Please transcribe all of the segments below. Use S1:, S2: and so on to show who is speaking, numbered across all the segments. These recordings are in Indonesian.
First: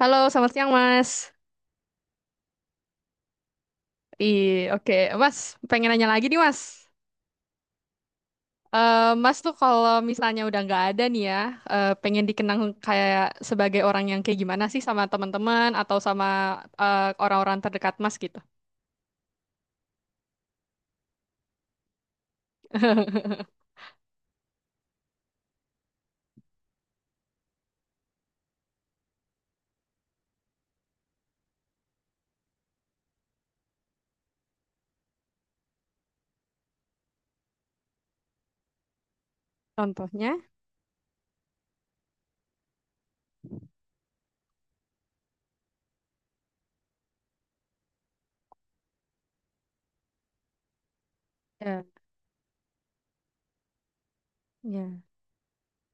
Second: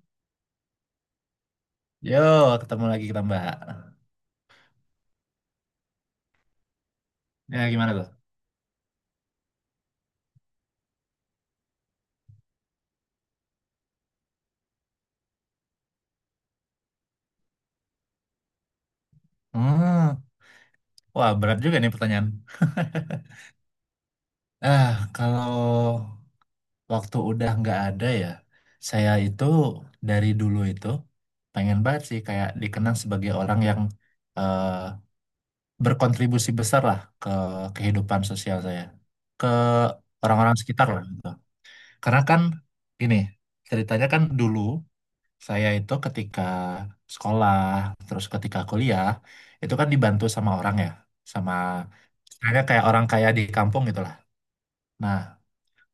S1: Halo, selamat siang Mas.
S2: Yo, ketemu lagi kita Mbak.
S1: Ih, oke. Mas, pengen nanya lagi nih Mas.
S2: Ya, gimana tuh?
S1: Mas tuh kalau misalnya udah nggak ada nih ya, pengen dikenang kayak sebagai orang yang kayak gimana sih sama teman-teman atau sama eh, orang-orang terdekat Mas gitu?
S2: Hmm, Wah berat juga nih pertanyaan. Ah, kalau waktu udah nggak ada ya, saya itu dari dulu itu pengen banget sih kayak dikenang sebagai orang yang eh, berkontribusi besar lah ke kehidupan sosial saya, ke
S1: Contohnya,
S2: orang-orang sekitar lah gitu. Karena kan gini, ceritanya kan dulu saya itu ketika sekolah, terus ketika kuliah, itu kan dibantu sama orang ya, sama
S1: ya,
S2: saya kayak orang kaya di kampung gitu lah.
S1: ya.
S2: Nah,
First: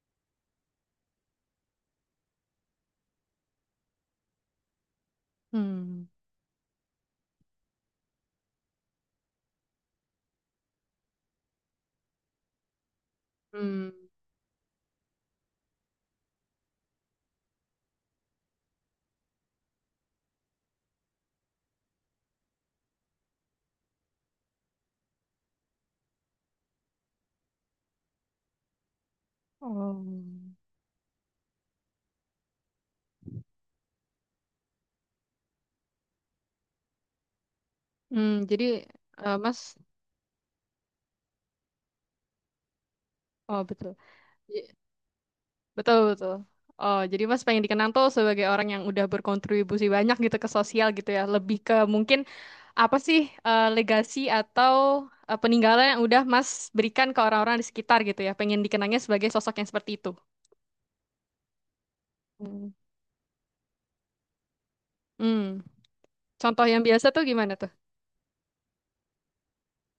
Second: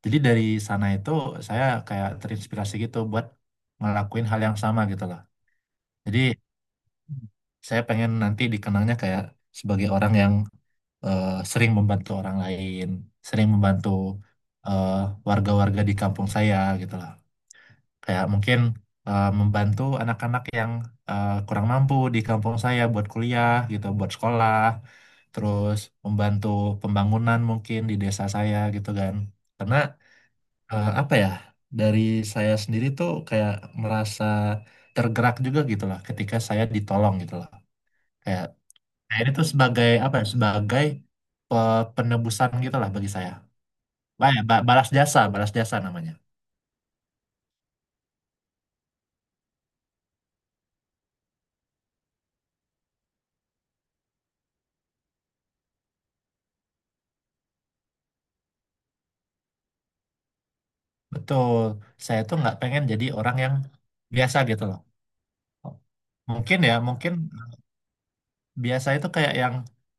S2: jadi dari sana itu saya kayak terinspirasi gitu buat ngelakuin hal yang sama gitu loh.
S1: Hmm.
S2: Jadi saya pengen nanti dikenangnya kayak sebagai orang yang sering membantu orang lain, sering
S1: Hmm.
S2: membantu eh, warga-warga di kampung saya gitu lah. Kayak mungkin membantu anak-anak yang kurang mampu di kampung saya buat kuliah gitu, buat sekolah, terus membantu pembangunan mungkin di desa saya gitu kan. Karena
S1: Oh.
S2: apa ya, dari saya sendiri tuh kayak merasa tergerak juga gitu lah ketika saya ditolong gitu lah.
S1: Hmm,
S2: Kayak
S1: jadi
S2: kayak ini tuh
S1: Mas,
S2: sebagai apa ya, sebagai penebusan gitu lah bagi saya.
S1: oh betul.
S2: Wah, ya,
S1: J-
S2: balas jasa
S1: Betul,
S2: namanya.
S1: betul. Oh, jadi Mas pengen dikenang tuh sebagai orang yang udah berkontribusi banyak gitu ke sosial gitu ya. Lebih ke mungkin apa sih legasi atau peninggalan yang udah Mas berikan ke orang-orang di sekitar gitu ya? Pengen dikenangnya sebagai sosok yang seperti itu.
S2: Betul, saya tuh nggak
S1: Hmm.
S2: pengen jadi orang yang biasa gitu loh.
S1: Hmm.
S2: Mungkin
S1: Contoh
S2: ya,
S1: yang biasa
S2: mungkin
S1: tuh gimana tuh?
S2: biasa itu kayak yang,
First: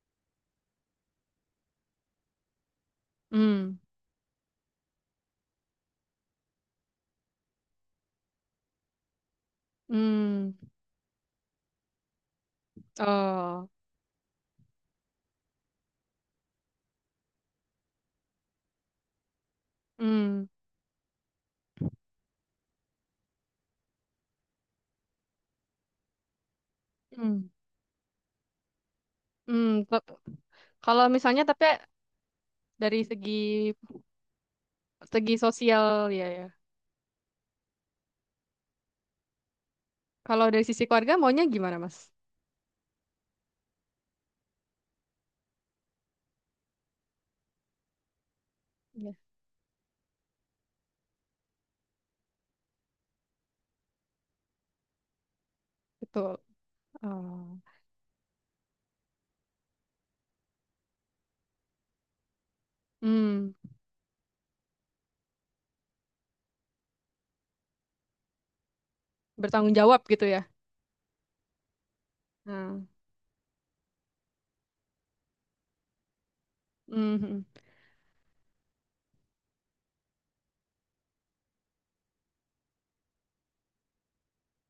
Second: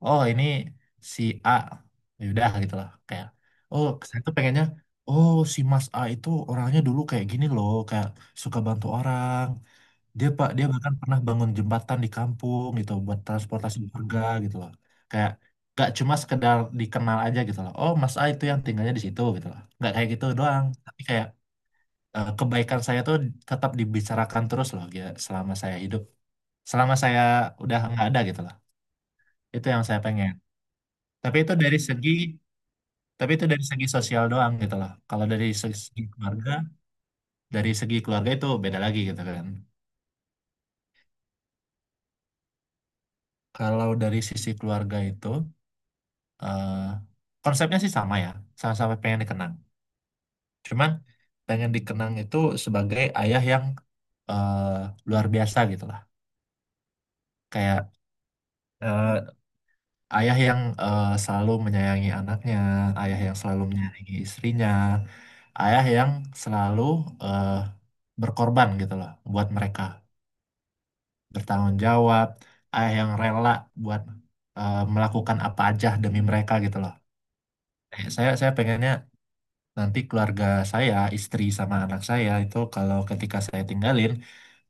S2: oh ini si A, ya udah gitu loh. Kayak,
S1: Hmm.
S2: oh saya tuh pengennya, oh si Mas A itu orangnya dulu kayak gini loh, kayak suka bantu orang. Dia pak,
S1: Hmm.
S2: dia bahkan pernah bangun jembatan di kampung gitu buat
S1: Oh.
S2: transportasi warga gitu loh. Kayak gak cuma sekedar dikenal aja gitu loh. Oh, Mas A itu yang tinggalnya di situ gitu loh. Nggak kayak gitu
S1: Hmm.
S2: doang, tapi kayak kebaikan saya tuh tetap dibicarakan terus loh gitu, selama saya hidup, selama saya
S1: Hmm.
S2: udah nggak ada gitu loh. Itu
S1: Hmm.
S2: yang saya
S1: Pe-
S2: pengen.
S1: Kalau
S2: tapi
S1: misalnya
S2: itu
S1: tapi
S2: dari segi
S1: dari segi
S2: tapi itu dari segi sosial doang gitu loh. Kalau
S1: segi
S2: dari segi
S1: sosial
S2: segi
S1: ya, ya.
S2: keluarga, dari segi keluarga itu beda lagi gitu kan.
S1: Kalau dari sisi keluarga maunya gimana, Mas?
S2: Kalau dari sisi keluarga itu eh, konsepnya sih sama ya, sama-sama
S1: Iya.
S2: pengen dikenang, cuman pengen dikenang itu sebagai ayah yang eh, luar biasa gitu lah.
S1: Betul. Oh.
S2: Kayak eh, ayah yang selalu menyayangi anaknya, ayah yang
S1: Hmm.
S2: selalu menyayangi istrinya, ayah yang selalu eh, berkorban gitu loh buat
S1: Bertanggung
S2: mereka,
S1: jawab gitu ya.
S2: bertanggung jawab,
S1: Nah.
S2: ayah yang rela buat melakukan apa aja demi mereka gitu loh.
S1: Hmm.
S2: Saya pengennya nanti keluarga saya, istri sama anak saya itu kalau ketika saya tinggalin,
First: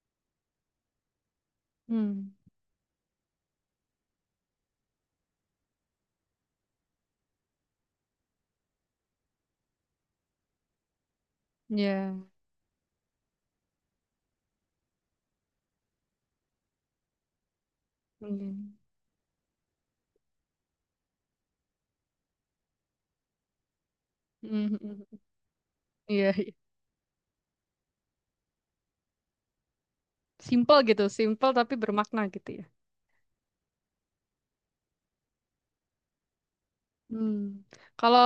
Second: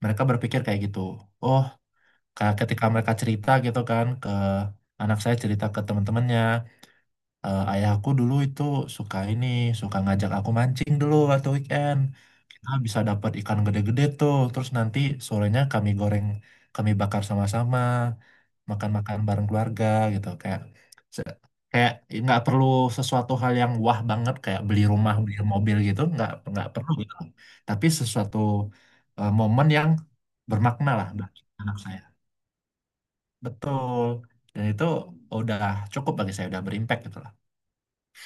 S2: mereka berpikir kayak gitu. Oh,
S1: Hmm.
S2: kayak ketika mereka cerita gitu kan, ke anak saya cerita ke teman-temannya, ayahku dulu itu suka ini, suka ngajak aku mancing dulu waktu weekend.
S1: Ya.
S2: Kita bisa dapat ikan gede-gede tuh. Terus nanti sorenya kami goreng, kami bakar sama-sama,
S1: Hmm.
S2: makan-makan bareng keluarga gitu. Se- kayak nggak perlu sesuatu hal yang wah banget kayak
S1: Mhm,
S2: beli rumah, beli mobil gitu.
S1: iya,
S2: Nggak
S1: iya.
S2: nggak perlu gitu. Tapi sesuatu momen yang
S1: Simple
S2: bermakna
S1: gitu,
S2: lah bagi
S1: simple tapi
S2: anak saya.
S1: bermakna gitu ya.
S2: Betul. Dan itu udah cukup bagi saya, udah berimpact gitu
S1: Hmm.
S2: lah.
S1: Kalau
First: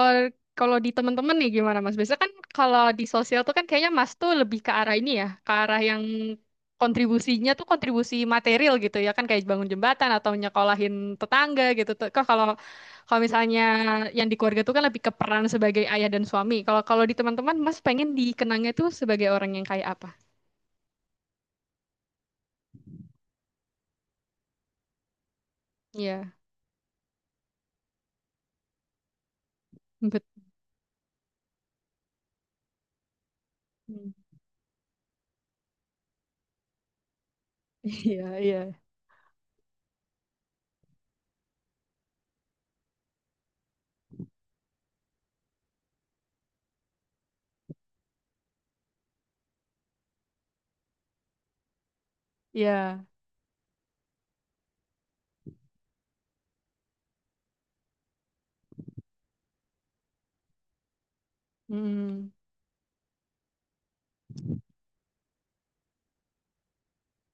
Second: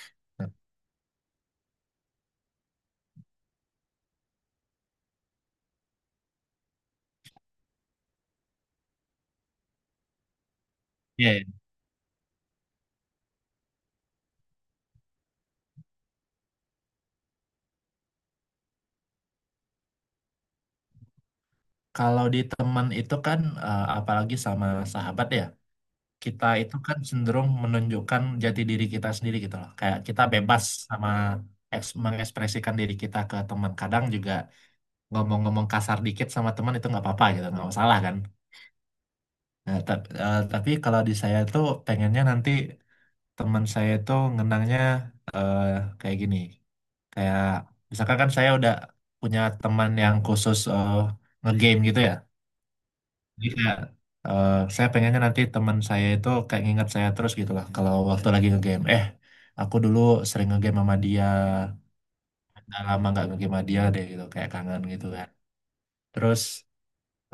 S1: kalau di teman-teman nih gimana Mas? Biasanya kan kalau di sosial tuh kan kayaknya Mas tuh lebih ke arah ini ya, ke arah yang kontribusinya tuh kontribusi material gitu ya kan kayak bangun jembatan atau nyekolahin
S2: Iya.
S1: tetangga gitu. Tuh. Kok kalau kalau misalnya yang di keluarga tuh kan lebih ke peran sebagai ayah dan suami. Kalau kalau di teman-teman Mas pengen dikenangnya tuh sebagai orang yang kayak apa?
S2: Kalau di teman itu kan, apalagi sama sahabat ya,
S1: Iya,
S2: kita itu kan cenderung menunjukkan jati diri kita sendiri gitu loh. Kayak kita
S1: bet.
S2: bebas sama mengekspresikan diri kita ke teman. Kadang
S1: Hmm.
S2: juga ngomong-ngomong kasar dikit sama teman itu nggak apa-apa gitu, nggak masalah kan.
S1: Iya, iya,
S2: Nah, tapi kalau di saya tuh pengennya nanti teman saya itu ngenangnya eh, kayak gini. Kayak misalkan kan saya udah punya teman yang khusus ngegame gitu ya.
S1: iya.
S2: Jadi kayak, saya pengennya nanti teman saya itu kayak nginget saya terus gitu lah. Kalau waktu lagi ngegame, aku dulu sering ngegame sama dia,
S1: Hmm.
S2: udah lama nggak ngegame sama dia deh gitu, kayak kangen gitu kan. Terus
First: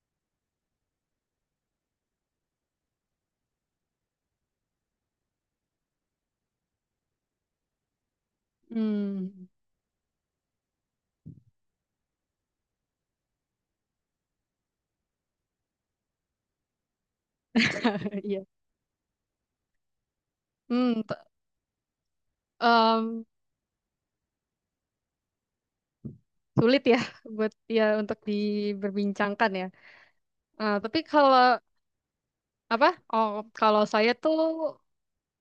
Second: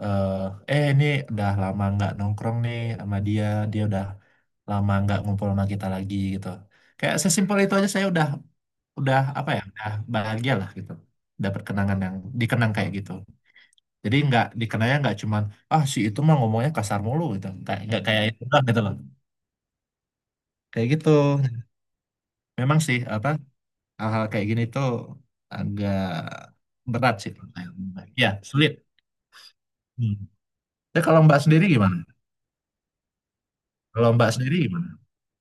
S2: eh ini udah lama nggak nongkrong nih sama dia, dia udah lama nggak ngumpul sama kita lagi gitu. Kayak sesimpel itu aja saya udah
S1: Hmm,
S2: apa ya, udah bahagia lah gitu. Dapat kenangan yang dikenang kayak gitu. Jadi nggak dikenanya nggak cuman, ah si itu mah ngomongnya kasar mulu gitu. Kayak nggak kayak
S1: iya.
S2: itu lah gitu loh. Kayak
S1: Hmm,
S2: gitu.
S1: t-
S2: Memang sih
S1: um,
S2: apa hal-hal kayak gini tuh agak
S1: sulit ya
S2: berat sih.
S1: buat
S2: pertanyaan
S1: ya
S2: Mbak.
S1: untuk
S2: Ya sulit.
S1: diberbincangkan ya.
S2: Hmm.
S1: Eh, tapi
S2: Tapi kalau Mbak
S1: kalau
S2: sendiri gimana?
S1: apa? Oh, kalau
S2: Kalau
S1: saya
S2: Mbak
S1: tuh
S2: sendiri gimana?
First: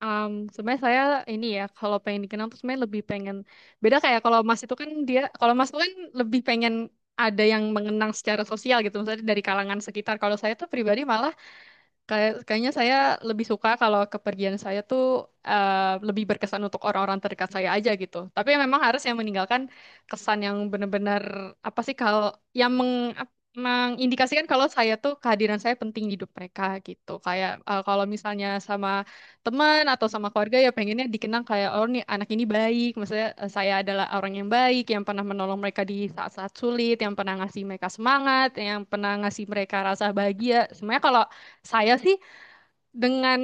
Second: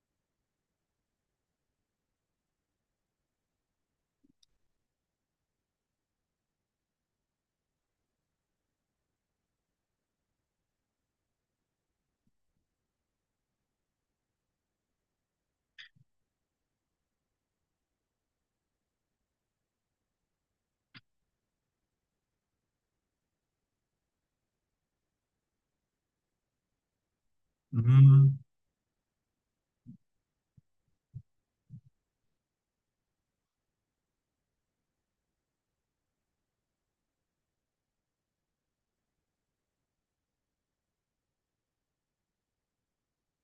S1: sebenarnya saya ini ya kalau pengen dikenal tuh sebenarnya lebih pengen beda kayak kalau Mas itu kan dia kalau Mas itu kan lebih pengen ada yang mengenang secara sosial gitu, misalnya dari kalangan sekitar. Kalau saya tuh pribadi malah kayak, kayaknya saya lebih suka kalau kepergian saya tuh lebih berkesan untuk orang-orang terdekat saya aja gitu. Tapi memang harus yang meninggalkan kesan yang benar-benar apa sih kalau yang meng, ap- mengindikasikan kalau saya tuh kehadiran saya penting di hidup mereka gitu. Kayak kalau
S2: Hmm.
S1: misalnya sama teman atau sama keluarga ya pengennya dikenang kayak oh nih anak ini baik, maksudnya saya adalah orang yang baik yang pernah menolong mereka di saat-saat sulit, yang pernah ngasih mereka semangat, yang pernah ngasih mereka rasa bahagia. Semuanya kalau saya sih dengan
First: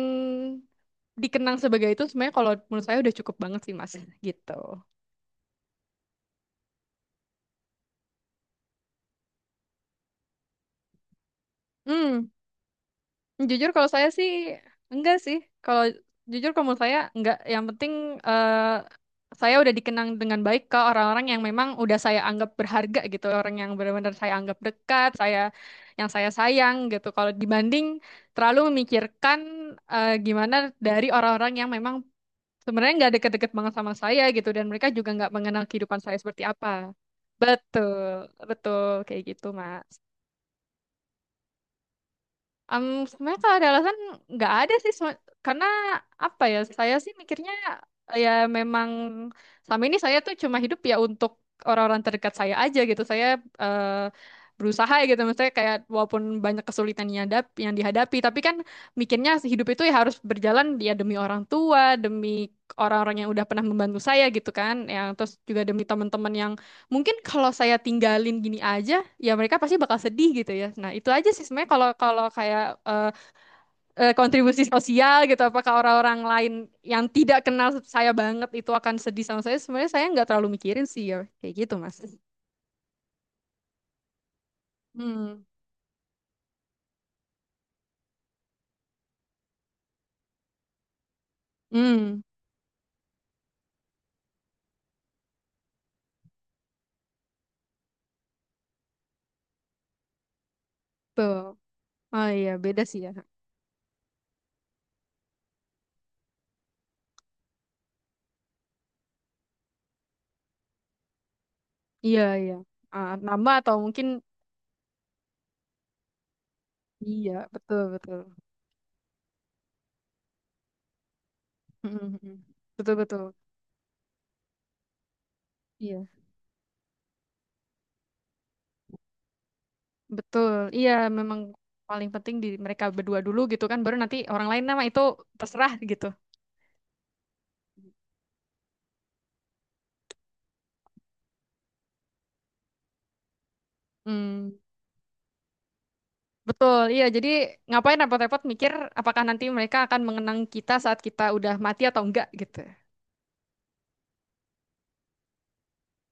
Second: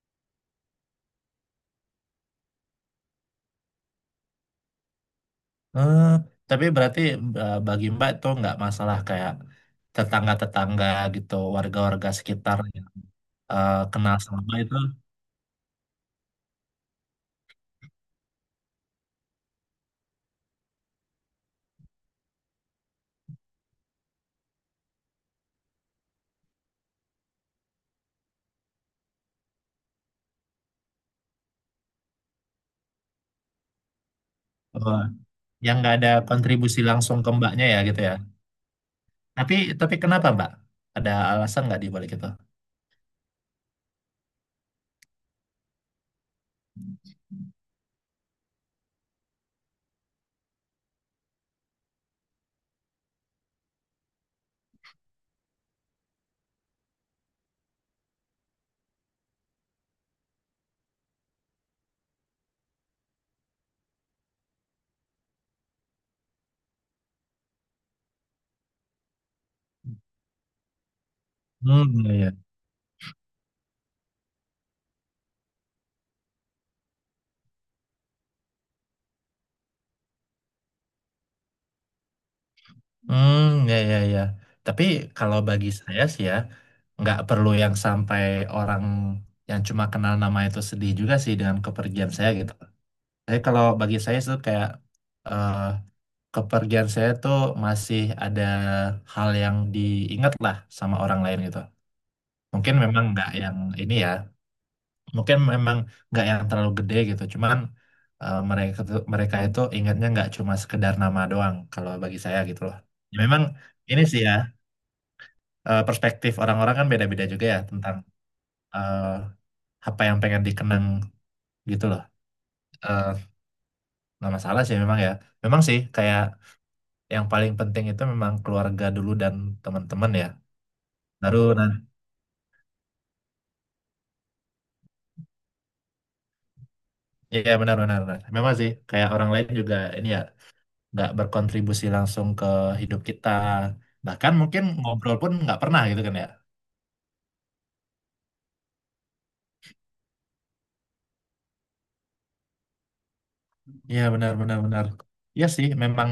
S1: dikenang sebagai itu sebenarnya kalau menurut saya udah cukup banget sih Mas gitu.
S2: eh, tapi berarti bagi Mbak itu nggak masalah kayak tetangga-tetangga gitu, warga-warga
S1: Hmm,
S2: sekitar yang
S1: jujur kalau saya
S2: kenal
S1: sih
S2: sama Mbak itu,
S1: enggak sih. Kalau jujur kalau menurut saya enggak. Yang penting eh, saya udah dikenang dengan baik ke orang-orang yang memang udah saya anggap berharga gitu, orang yang benar-benar saya anggap dekat, saya yang saya sayang gitu. Kalau dibanding terlalu memikirkan gimana dari orang-orang yang memang sebenarnya nggak deket-deket banget sama saya gitu dan mereka
S2: eh,
S1: juga nggak mengenal
S2: yang nggak
S1: kehidupan
S2: ada
S1: saya seperti apa.
S2: kontribusi langsung ke Mbaknya ya gitu ya.
S1: Betul, betul kayak gitu,
S2: Tapi
S1: Mak.
S2: tapi kenapa, Mbak? Ada alasan nggak di balik itu?
S1: Sebenarnya kalau ada alasan nggak ada sih Sem- karena apa ya saya sih mikirnya ya memang sama ini saya tuh cuma hidup ya untuk orang-orang terdekat saya aja gitu saya eh, berusaha ya gitu maksudnya kayak walaupun banyak kesulitan yang dap- yang dihadapi tapi kan mikirnya hidup itu ya harus berjalan ya demi orang tua demi orang-orang yang udah pernah membantu saya gitu kan yang terus juga demi teman-teman yang mungkin kalau saya tinggalin gini aja ya mereka pasti bakal sedih gitu ya nah itu aja sih sebenarnya kalau
S2: Hmm, ya,
S1: kalau
S2: ya.
S1: kayak eh, kontribusi sosial gitu apakah orang-orang lain yang tidak kenal saya banget itu akan sedih sama saya sebenarnya saya nggak terlalu mikirin sih ya kayak gitu mas.
S2: Hmm, ya, ya, ya. Tapi kalau
S1: Hmm.
S2: bagi saya sih ya, nggak perlu yang sampai orang yang cuma kenal nama itu sedih juga sih dengan kepergian
S1: Hmm.
S2: saya gitu. Tapi kalau bagi saya itu kayak eh, kepergian saya tuh masih ada hal yang diingat lah sama orang
S1: Tuh.
S2: lain gitu.
S1: Oh iya
S2: Mungkin
S1: beda sih
S2: memang
S1: ya.
S2: nggak yang ini ya. Mungkin memang nggak yang terlalu gede gitu, cuman mereka itu ingatnya nggak cuma sekedar nama doang kalau bagi
S1: Iya
S2: saya
S1: iya.
S2: gitu loh.
S1: Ah,
S2: Ya, memang
S1: nama atau
S2: ini
S1: mungkin
S2: sih ya, perspektif orang-orang kan beda-beda
S1: iya
S2: juga ya
S1: betul
S2: tentang
S1: betul.
S2: eh, apa yang pengen dikenang gitu
S1: Mm,
S2: loh.
S1: mm, mm. Betul
S2: Eh
S1: betul
S2: nggak masalah sih memang ya, memang sih
S1: iya.
S2: kayak yang paling penting itu memang keluarga dulu dan teman-teman ya,
S1: Betul, iya
S2: baru
S1: memang
S2: nanti
S1: paling penting di mereka berdua dulu gitu kan, baru nanti orang lain nama itu terserah gitu.
S2: ya benar-benar memang sih kayak orang lain juga ini ya nggak berkontribusi langsung ke hidup kita, bahkan
S1: Hmm,
S2: mungkin ngobrol pun nggak pernah gitu kan ya.
S1: betul, iya jadi ngapain repot-repot mikir apakah nanti mereka akan mengenang kita saat kita udah mati atau enggak gitu.
S2: Iya benar benar benar. Iya sih memang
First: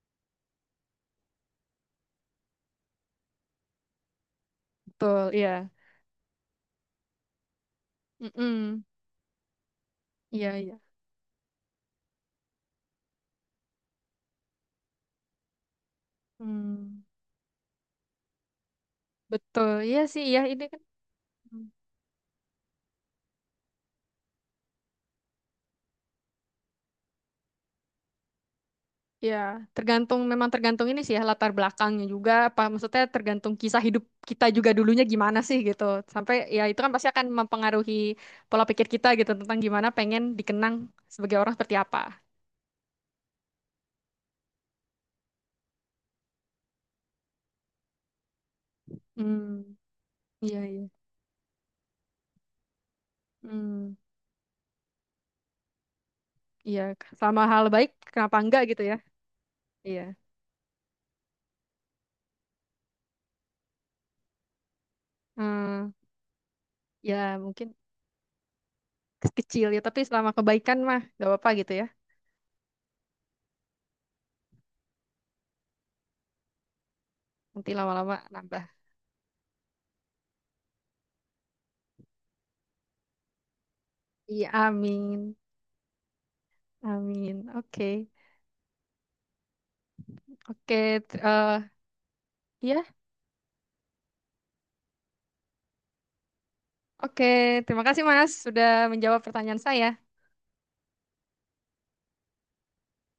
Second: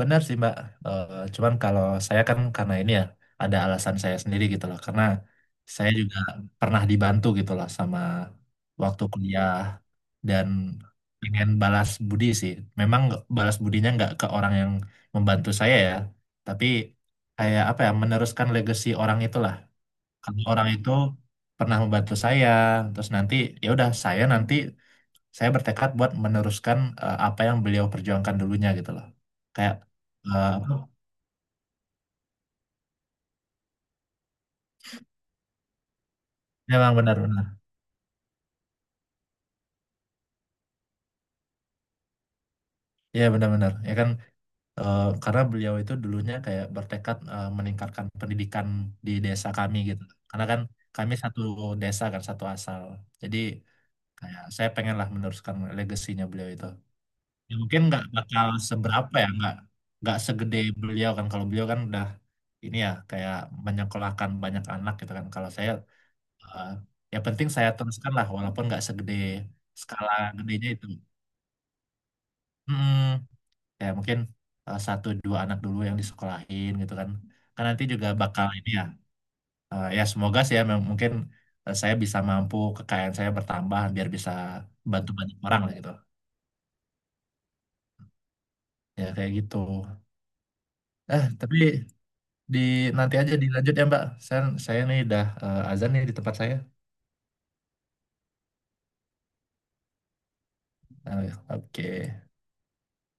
S2: benar sih Mbak. Eh, Cuman kalau saya kan karena ini ya, ada alasan saya sendiri gitu loh, karena
S1: Betul, iya.
S2: saya juga pernah dibantu gitu loh sama
S1: Mm-mm.
S2: waktu kuliah, dan
S1: Iya, iya.
S2: pengen balas budi sih, memang balas budinya nggak ke orang yang membantu saya ya, tapi
S1: Hmm,
S2: kayak apa ya meneruskan legacy orang itulah.
S1: betul, iya sih, iya
S2: Karena
S1: ini
S2: orang
S1: kan.
S2: itu
S1: Hmm.
S2: pernah membantu saya, terus nanti ya udah saya nanti saya bertekad buat meneruskan apa yang beliau perjuangkan dulunya gitu loh.
S1: Ya,
S2: Kayak
S1: tergantung memang
S2: apa,
S1: tergantung ini sih ya latar belakangnya juga apa maksudnya tergantung kisah hidup kita juga dulunya gimana sih gitu. Sampai ya itu kan
S2: memang
S1: pasti akan
S2: benar-benar,
S1: mempengaruhi pola pikir kita gitu tentang gimana pengen dikenang sebagai orang seperti apa.
S2: ya benar-benar ya kan, karena beliau itu dulunya kayak bertekad meningkatkan pendidikan di desa
S1: Hmm,
S2: kami gitu. Karena kan
S1: iya iya.
S2: kami satu desa kan satu asal, jadi
S1: Hmm,
S2: kayak saya pengenlah meneruskan legasinya beliau itu.
S1: iya sama
S2: Ya
S1: hal
S2: mungkin
S1: baik
S2: nggak
S1: kenapa
S2: bakal
S1: enggak gitu ya.
S2: seberapa ya, nggak
S1: Iya.
S2: nggak segede beliau kan. Kalau beliau kan udah ini ya, kayak menyekolahkan banyak anak gitu kan. Kalau saya
S1: Hmm,
S2: eh, ya
S1: ya
S2: penting saya
S1: mungkin
S2: teruskan lah walaupun nggak segede
S1: kecil ya tapi
S2: skala
S1: selama
S2: gedenya
S1: kebaikan
S2: itu.
S1: mah gak apa-apa gitu ya.
S2: hmm, Ya mungkin satu dua anak dulu yang disekolahin gitu kan, kan
S1: Nanti
S2: nanti juga
S1: lama-lama
S2: bakal
S1: nambah.
S2: ini ya, ya semoga sih ya mungkin saya bisa mampu, kekayaan saya bertambah biar bisa
S1: Iya,
S2: bantu
S1: amin.
S2: banyak orang lah gitu.
S1: Amin. Oke.
S2: Ya kayak gitu.
S1: Oke, t-
S2: Eh tapi
S1: eh,
S2: Di
S1: ya.
S2: Nanti aja dilanjut ya Mbak. Saya nih dah azan nih di tempat saya.
S1: Oke, terima kasih Mas sudah menjawab pertanyaan saya.
S2: Nah, oke.